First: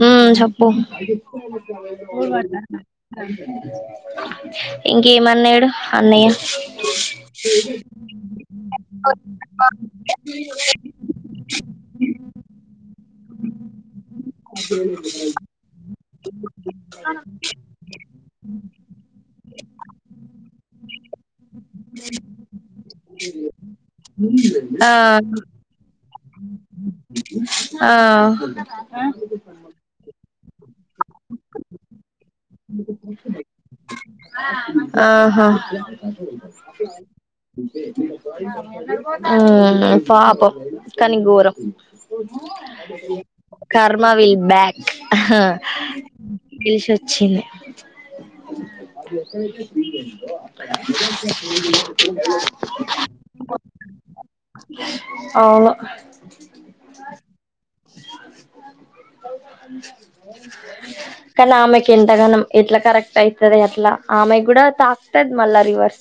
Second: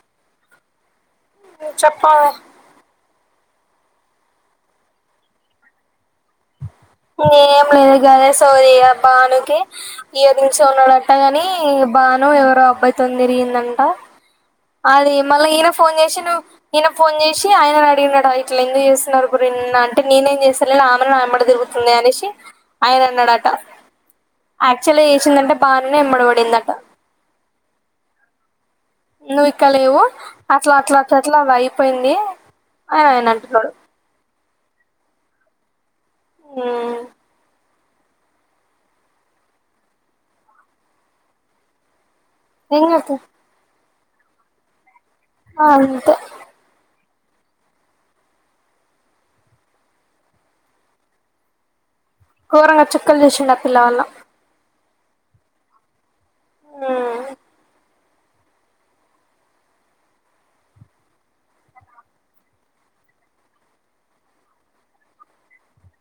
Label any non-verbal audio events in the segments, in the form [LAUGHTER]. హ్మ్ చెప్ ఓ చెప్పవే బోర్ పడ్తది అట ఇంకేమన్నాడు అన్నయ్య ఏం లేదు గాదే సోది బానుకి ఇయర్ నుంచి ఉన్నాడట్టగాని బాను ఎవరో అబ్బాయితో తిరిగిందంట అది మళ్ళ ఈయన ఫోన్ ఈయన ఫోన్ చేసి ఆయన అడిగిండట ఇట్లా ఎందుకు చేస్తున్నారు [UNINTELLIGIBLE] అంటే నేనేం చేస్తలేను ఆమెనే నాయమిటి తిరుగుతు అనేసి ఆయన అన్నాడట ఆ యాక్చువల్ చేసిదంతా బానూనె అయన ఎమ్మాటి పడింది అట ఆ నువ్వు ఇక్కాలేవు అట్లా అట్లా అట్లా అది అయిపోయింది. అని అడిగినట్టు ఉన్నాడు. ఆహా అ పాపం కానీ ఘోరం ఎమ్ గద్ తీయ్ కర్మా విల్ బ్యాక్ అంతే టీషర్ట్ ఛీ లే ఘోరంగా చుక్కలు చూసిండు ఆ పిల్లవాళ్ళ అవును ఆ [UNINTELLIGIBLE] కనామ ఎంతగానం ఎట్లా కరెక్ట్ అయితది ఎట్లా ఆమె కూడా తాకుతది మళ్ళా రివర్స్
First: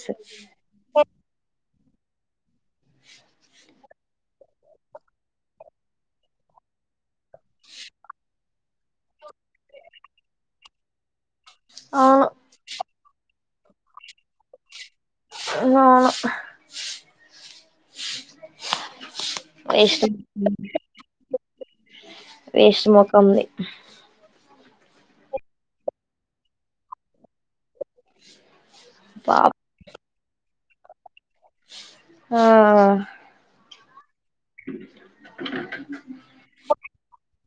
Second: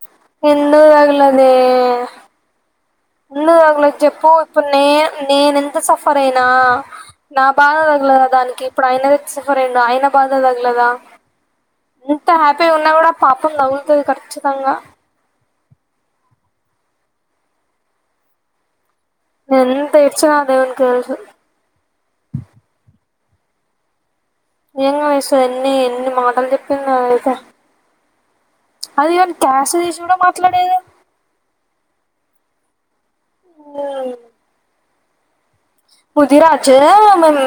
ఎందుగలదే ఉంది తగలేదు చెప్పు ఇప్పుడు నే నేన ఎంత సఫర్ అయినా, నా బాధ తగలేదా దానికి ఇప్పుడు ఆయన సఫర్ అయిడు ఆయన బాధ తగలేదా. అవును ఇంత హ్యాపీ గా ఉన్న కూడా పాప అ నవ్వుతుంది కచ్చితంగా నవును [UNINTELLIGIBLE] ఎంత ఏడ్చినా అ దేవున్ కే తెల్సు తొమ్మిది నింగా విష ఎన్ని ఎన్ని మాటలు చెప్పిందో తెలుసా అదిన్ పాపం కష్ తెసి కూడాడం మా ఎట్లా నేను ఆఅ ఊ ముదిరాజేమన్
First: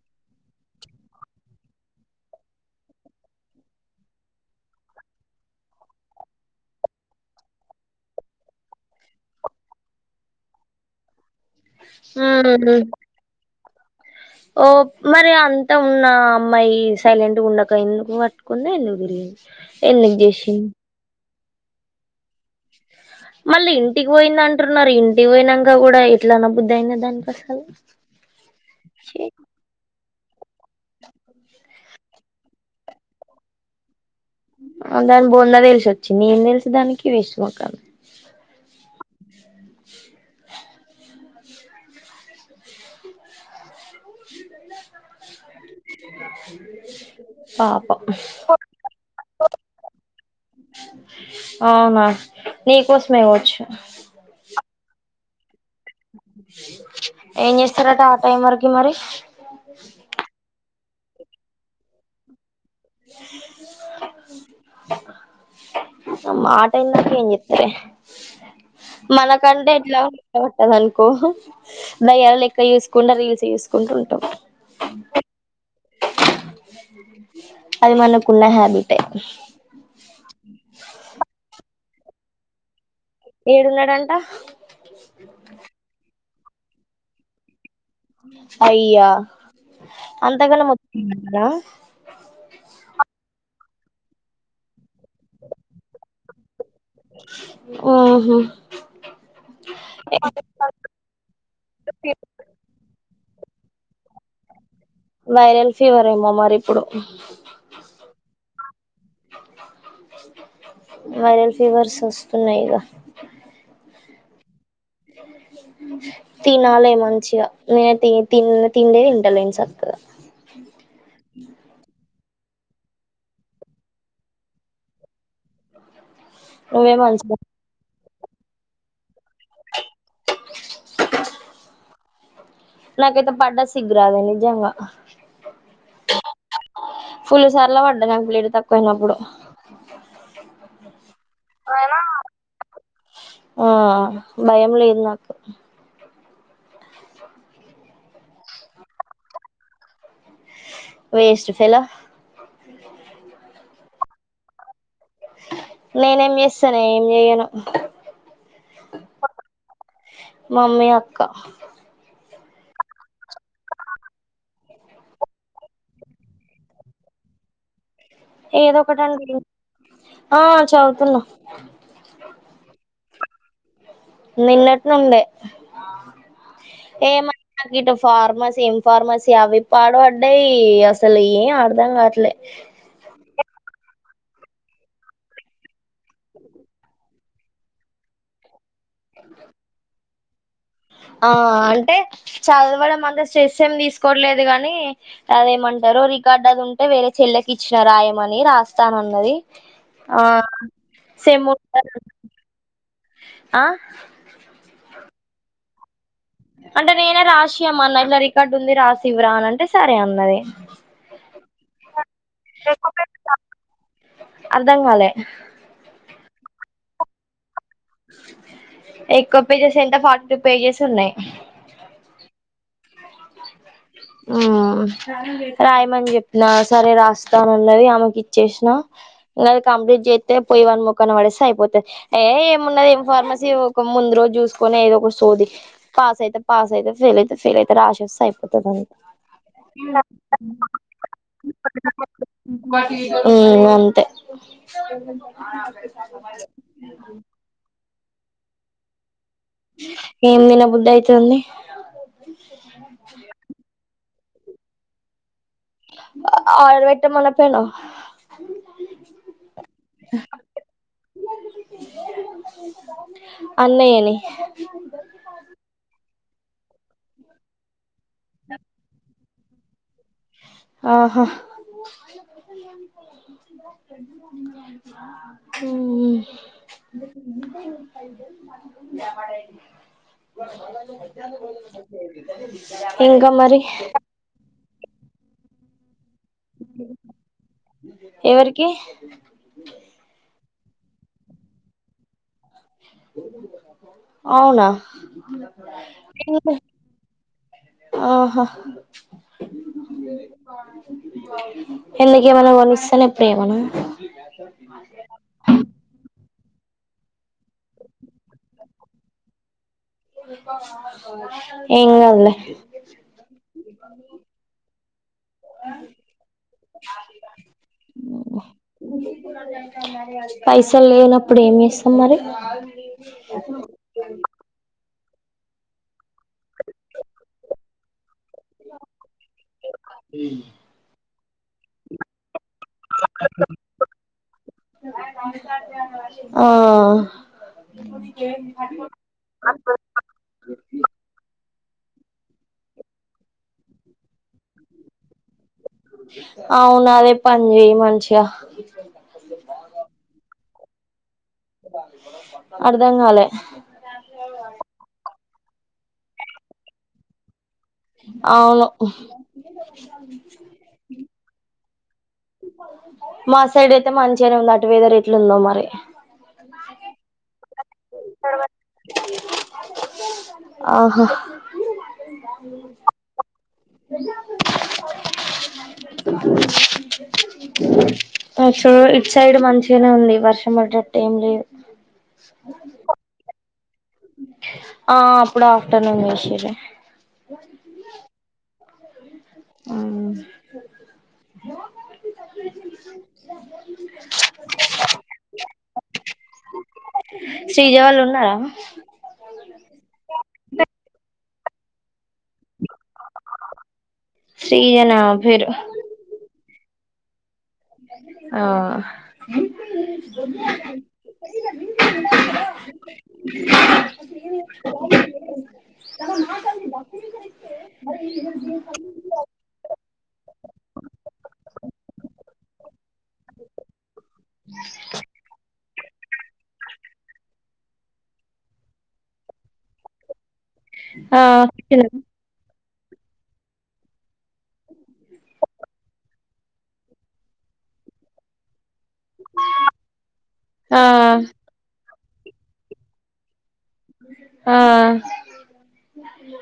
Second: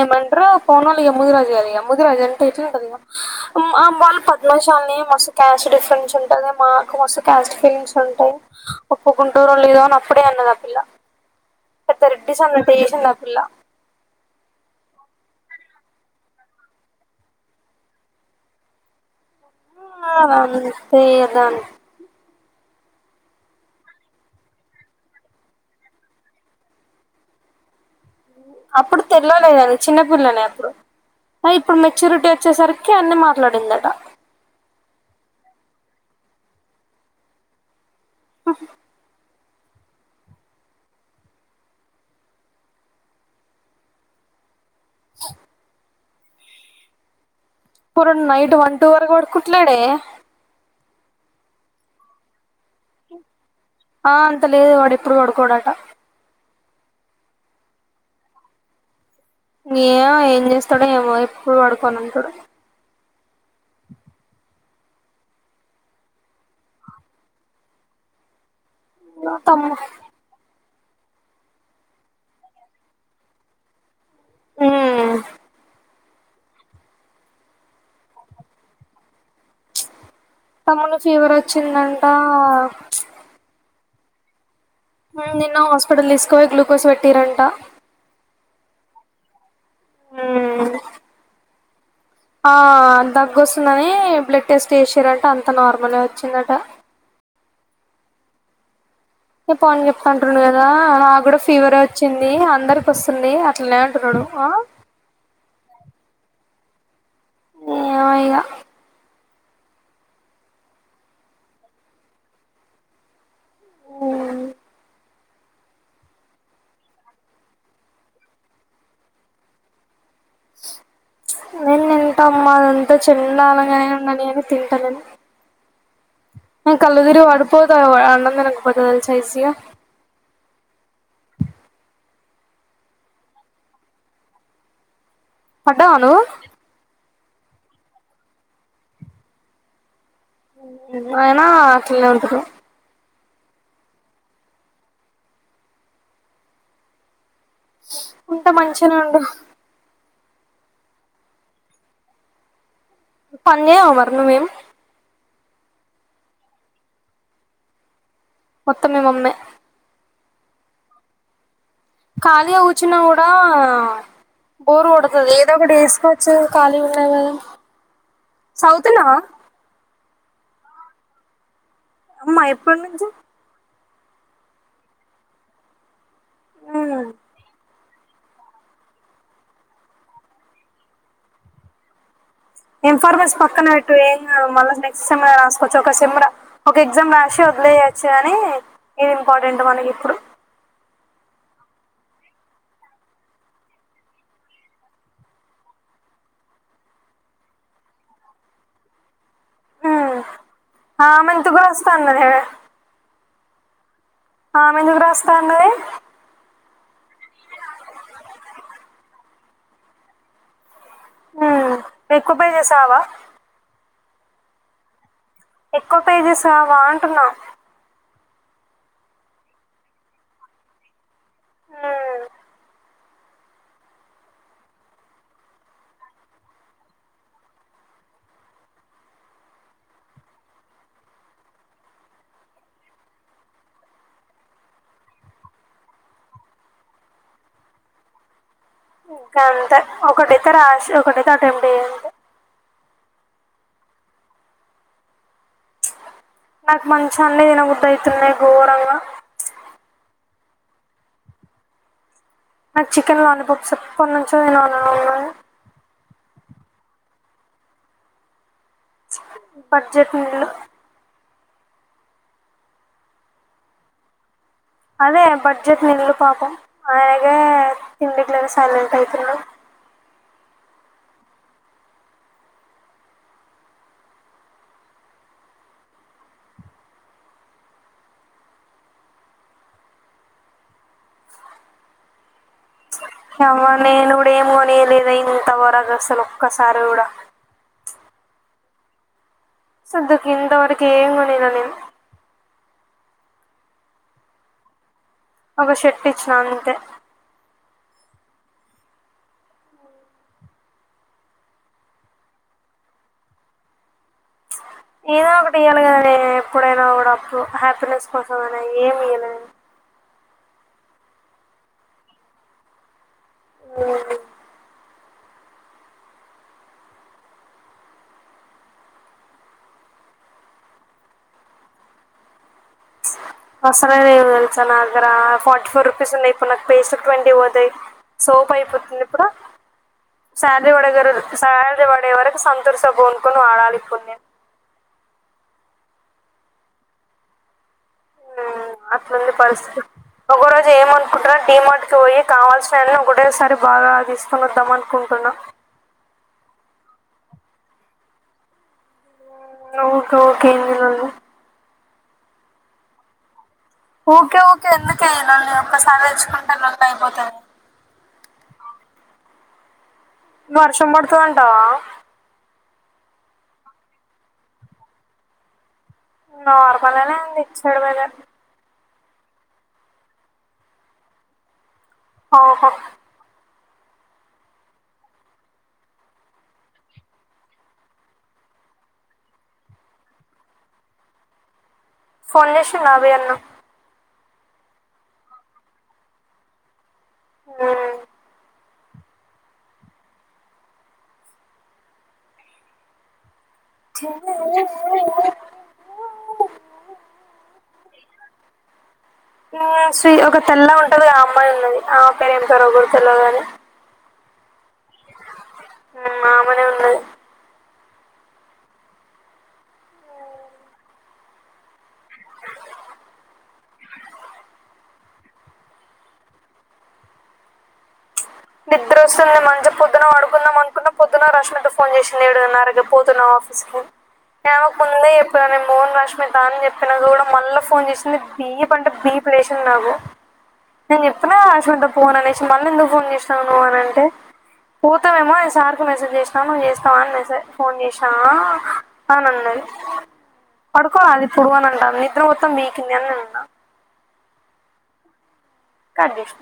ఏమంటారు పోన్ వాళ్ళ ముదిరాజయాలిగ ముదిరాజు అంటే ఎట్లా ఉంటది. ఇ వాళ్ళు పద్మాశాలని మస్తు క్యాస్ట్ డిఫరెన్స్ ఉంటది. మాకు మస్తు క్యాస్ట్ ఫీలింగ్స్ ఉంటాయి. ఒప్పుకుంటూరు, లేదో అని అప్పుడే అన్నది ఆ పిల్ల. పెద్ద రెడ్టి సన్న హ్మ్ టే సన్ని అ పిల్ల ఓ మరి అంతా ఉన్న అమ్మాయి సైలెంట్గా ఉండక ఎందుకు పట్టుకుంది ఎందుకు తిరిగింది. ఎందుకు చేసింది ఆదంతె ఇక దాని మళ్ళీ ఇంటికి పోయింద అంటున్నారు. ఇంటికి పోయినాక కూడా ఎట్లా అన బుద్ధి అయిన దానికసలు. అప్పుడు తెల్లలేదంని చిన్న ల అప్పుడు ఇప్పుడు మెచ్యూరిటీ వచ్చేసరికి అన్ని మాట్లాడిందట. దాని బొంద తెల్సొచ్చింది. ఏం తెలుసు దానికి వేస్ట్ మొఖాని [UNINTELLIGIBLE] [UNINTELLIGIBLE] పరు నైట్ వన్ టూ వరకు కూడా పడుకుంటా లెరే అవునా నీకోసమే ఇవచ్చు. ఆ అంత లేదు వాడి ఇప్పుడు పాడుకోడట ఏం చేస్తారట ఆ టైం వరకి మరి ఎమొ ఎం చెస్ అక్కడేమో ఎప్పుడు పడుకోనఅంటడు. [UNINTELLIGIBLE] న మాట ఇంద ఎం చెబితావే మనకంటే తమ్ము ఎట్లా ఉ కదనుకో దయాల లెక్క చూసుకుండా రీల్స్ చూసుకుంటుంట. హు అది మనకున్న హ్యాబిటే ఆ ఏడున్నాడంట నిన్న హాస్పిటల్ తీసు పోయి గ్లుకోస్ పెట్టిరంటా అయ్యా అంతగానం ఉమ్ [UNINTELLIGIBLE] ఆ దగ్గు వస్తుందని బ్లడ్ టెస్ట్ చేశిరంట అంత నార్మల్ వచ్చిందట ఓహో [UNINTELLIGIBLE] చెప్తుంటుడు కదా నా కూడా ఫీవర్ వచ్చింది. అందరికి వస్తుంది. తులన్ [UNINTELLIGIBLE] డుం ఆ వైరల్ ఫీవర్ ఏమో మరి ఇప్పుడు ఏమో ఇగా వైరల్ ఫీవర్స్ వస్తున్నాయ్ గా తినాలి మంచిగా నేను తి తిండే తంటలేను సక్కగా నేను తింటా అమ్మా అదంతా చెండాలంగానే ఉండని అని తింటలేను నేను నువ్వే కల్లూతిరిగి మంచిగా పడిపోతా గదా అన్న మనకు [UNINTELLIGIBLE] నాకు ఐతే పడ్డ సిగ్గు రాలె నిజంగా పడ్డవ నువ్వు ఫుల్ సార్లు పడ్డ నాకు బ్లడ్ తక్కువయినప్పుడు. అయిన అట్లే ఉంటది. ఆ భయము లేదు నాకు ఉంట మంచినే ఉండు వెస్ట్ ఫెలో పని చేయవా మరి నువ్వు ఎమ్ నేనేం చేస్తానే ఏం చేయను మొత్తం మీ మమ్మే మమ్మీ అక్క ఖాళీగా కూర్చున గూడా ఆ బోరు కొడుతది ఏదో ఒకటి వేసుకోవచ్చు ఖాళీగా ఉన్నాయి గదా ఏదో ఒకటి అండి ఆ చదువుతున్నా అమ్మా ఎప్పుడి నుంచి నిన్నటినుండే ఏమో అం ఇటు ఫార్మసీ ఎమ్ ఫార్మసీ అవి పాడుబడ్డాయి అసలు ఏం అర్ధం కాట్లే ఎమ్ ఫార్మసీ పక్కన వెట్ ఇపుడు ఎమ్ కాదు మల్ల నెక్స్ట్ సమ్మర్ ల రాసుకో ఒక సెమ్ ర ఒక ఎగ్జామ్ రా రాశి ఓడిలేయొచ్చుగని ఇది ఇంపార్టెంట్ మనకి ఇప్పుడు ఆ అంటే చదవడం అంత స్ట్రెస్ ఏమి తీసుకోవట్లేదు గాని అదేమంటారు రికార్డ్ అది ఉంటే వేరే చెల్లకి ఇచ్చిన రాయమని రాస్తా అన్నది ఉ ఆమెంతుకు రాస్తా అన్నదే ఆ ఆమె ఎందుకు రాస్త అన్నది అంటే నేనే రాసియమన్న ఇట్ల రికార్డు ఉంది రాసి ఇవ్వురా అని అంటే సరే అన్నది ఆ ఎక్కువ పేజెస్ రావ అర్ధాం కాలే ఎక్కువ పేజెస్ రావా అంటున్నా ఎక్కువ పేజెస్ ఎంత ఫార్టీ టూ పేజెస్ ఉన్నాయి హు రాయమని చెప్పిన సరే రాస్తా అని అన్నది ఆమెకిచ్చేసినా నాది కంప్లీట్ జేస్తే పోయి వాన్ ముఖన పడేస్తే అయిపోతది ఏ ఏమున్నది ఏం ఫార్మసీ ఒక ముందు రోజు చూసుకొని ఏదో ఒక సోది పాస్ అయితే పాస్ అయిత ఫెయిల్ అయితే ఫెయిల్ అయిత రాశి వస్తే అయిపోతది అంతే గాంతే ఒకటైతే రాసి ఒకటైతే అటెంప్ట్ చేయి అంతే ఉ అంతే నాకు మంచిగా అన్ని తిన్నబుదై యితున్నాయి గోరంగా ఏం తిన బుద్ధి అయితుంది నక్ చికెన్ లాలీపప్స్ ఎప్పటి నున్ చో తినాలనుంది ఆర్డర్ వెట్ట మనపేనవ్ బడ్జెట్ నీల్ అన్నయని అదే బడ్జెట్ నిల్లు పాపం ఆయనకే తిండికి లేక సైలెంట్ అయితున్న ఆహా హ్మ [UNINTELLIGIBLE] త్వర గాసలు ఒక్కసారి కూడా ఎవరికి సద్దుకు ఇంతవరకు ఏం కొనియాలే నేను అవునా ఒక షర్ట్ ఇచ్చినా అంతే ఆహా ఎందుకు ఏం అయిన కొనిస్తేనే ప్రేమనా ఏదో ఒకటి ఇయ్యాలి కద నే ఎప్పుడైనా కూడాప్పుడు హ్యాపీనెస్ కోసం అయినా ఏమి ఇయ్యలే నేను ఏం కాదు లే [INAUDIBLE] పైసలు లేనప్పుడు ఏం చేస్తాం మరి వసరదేవు వెళ్ చ నాన్ జరా ఫోర్ట్ ఫోర్ పిసన్నైపోన పేస్ట్ కి ట్వంటీ పోతాయి సోపు అయిపోతుంది ప్పుడు సాలరీ పడగారు సాలరీ పడే వరకు సంతూర్ సబ్బుకొనుక్కుని వాడాలి ఇప్పుడు నేను ఆ ఉమ్ అట్లుంది పరిస్థితి ఒకరోజు ఏమనుకుంట డి మార్ట్ పోయి కావాల్సినవి ఒకటేసారి బాగా తీసుకొని వద్దాం అనుకుంటున్నా అవును అదే పని చెయ్ మంచిగా ఊకె ఊకె ఏంది లొల్లి అర్థంగాలే ఊకె ఊకె ఎందుకే ఈ లొల్లి ఒకసారె తెచ్చుకుంటే అయిపోతాది అవును వర్షం పడుతది అంటావా మా సైడ్ అయితే మంచిగనే ఉంది అటుమీద రేట్లు ల్లో మరి నార్మల్ ఏనె ఉంది చోడుబాజా ఆహా ఆహా పక్షులు ఇటు సైడ్ మంచిగానే ఉంది వర్షం పడ్డట్టు ఏం లేదు ఫోన్ చేస్తుండా మీ అన్న ఆ అప్పుడు ఆఫ్టర్నూన్ చేసిర్రు ఓ ఆ మ్మ్ ఉండాలా సు ఒక తెల్లగుంటది ఆ అమ్మాయి ఉన్నది ఆ ఇక్కడ ఏం తొడ గొడుతున్నావ్ గానీ శ్రీ ఏనా ఆమ్ పేరు ఆమనే ఉన్నది అ నిద్రోస్తుంది మంచి పొద్దున పడుకుందాం అనుకున్న పొద్దున రష్మిత ఫోన్ చేసింది ఏడున్నర అరగపోతున్నా ఆఫీస్ కి మేమకు ముందే ఎప్పుడు నే పోన్ రష్మి త అని చెప్పినాక కూడా మళ్ళా ఫోన్ చేసింది బీప్ అంటే బీప్ లేసింది నాకు నేను ఆ చెప్తున్న అవసరం లే పోన్ అనేషి మల్ ఎందుకు ఫోన్ చే ఇస్తాను అని అంటే పోతామేమో సార్కి మెసేజ్ చేసా నువ్వు చేస్తావా అని మెసేజ్ ఫోన్ చేసావా అవునండి ఆ పడుకోవాలి ఇప్పుడు పడుకోవాలె అని అంటాను నిద్ర మొత్తం మీ కిందనే ఉన్నాయి ఆ కట్ చేసిన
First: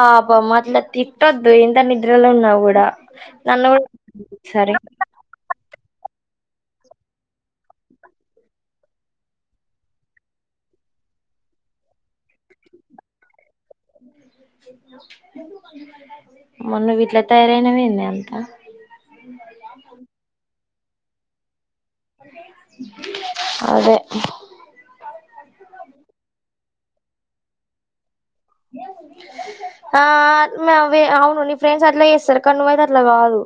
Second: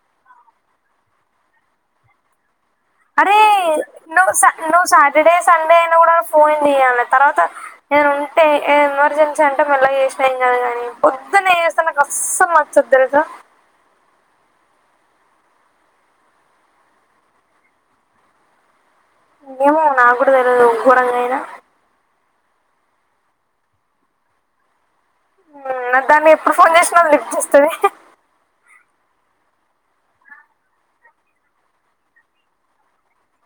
ఆబ మట్ల తిట్టొద్దు ఇంతా నిద్రలో ఉన్నాకూడా అరే నువ్ స సాటర్డే సండే కూడా ఫోన్ చేయాలె తర్వాత నేను ఉంటే ఏ ఎమర్జెన్సీ అంటే మల చేసినా ఏం కాదు కాని పొద్దున్న చేస్తే నాక్ అసల్ నచ్చదు తెల్సా మొన్న వీట్ల తయారయినదె అంతా ఏమో నాగ్గూడా తెలవదు కూరం గైన అదె ఇప్పుడు ఫోన్ చేస్తున్న లిఫ్ట్ చేస్తది ఆ అట్నె అవు అవును నీ ఫ్రెండ్స్ అట్లా చేస్తారు కానీ నువైయితే అట్లా కాదు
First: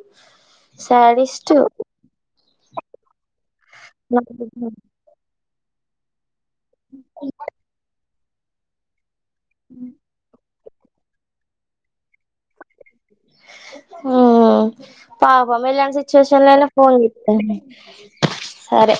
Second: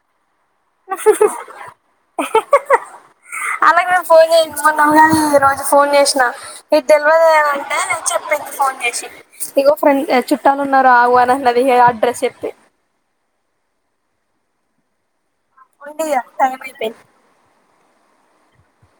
శాడిస్ట్ అలా గూడా ఫోన్ చేయించు కుంటా కదా అ ఫోన్ చేసినా నీక్ తెల్వదే ఉంటే మీక్ ఫోన్ చేసి ఇగో ఫ్రెడ్ టచ్ ఇట్టను ఉన్నార ఆవ నన్నది అడ్రెస్ చెప్తే ఉమ్ [UNINTELLIGIBLE] సిట్యుయేషన్ లోయిన ఫోన్ చూత్తుండ్నే సరె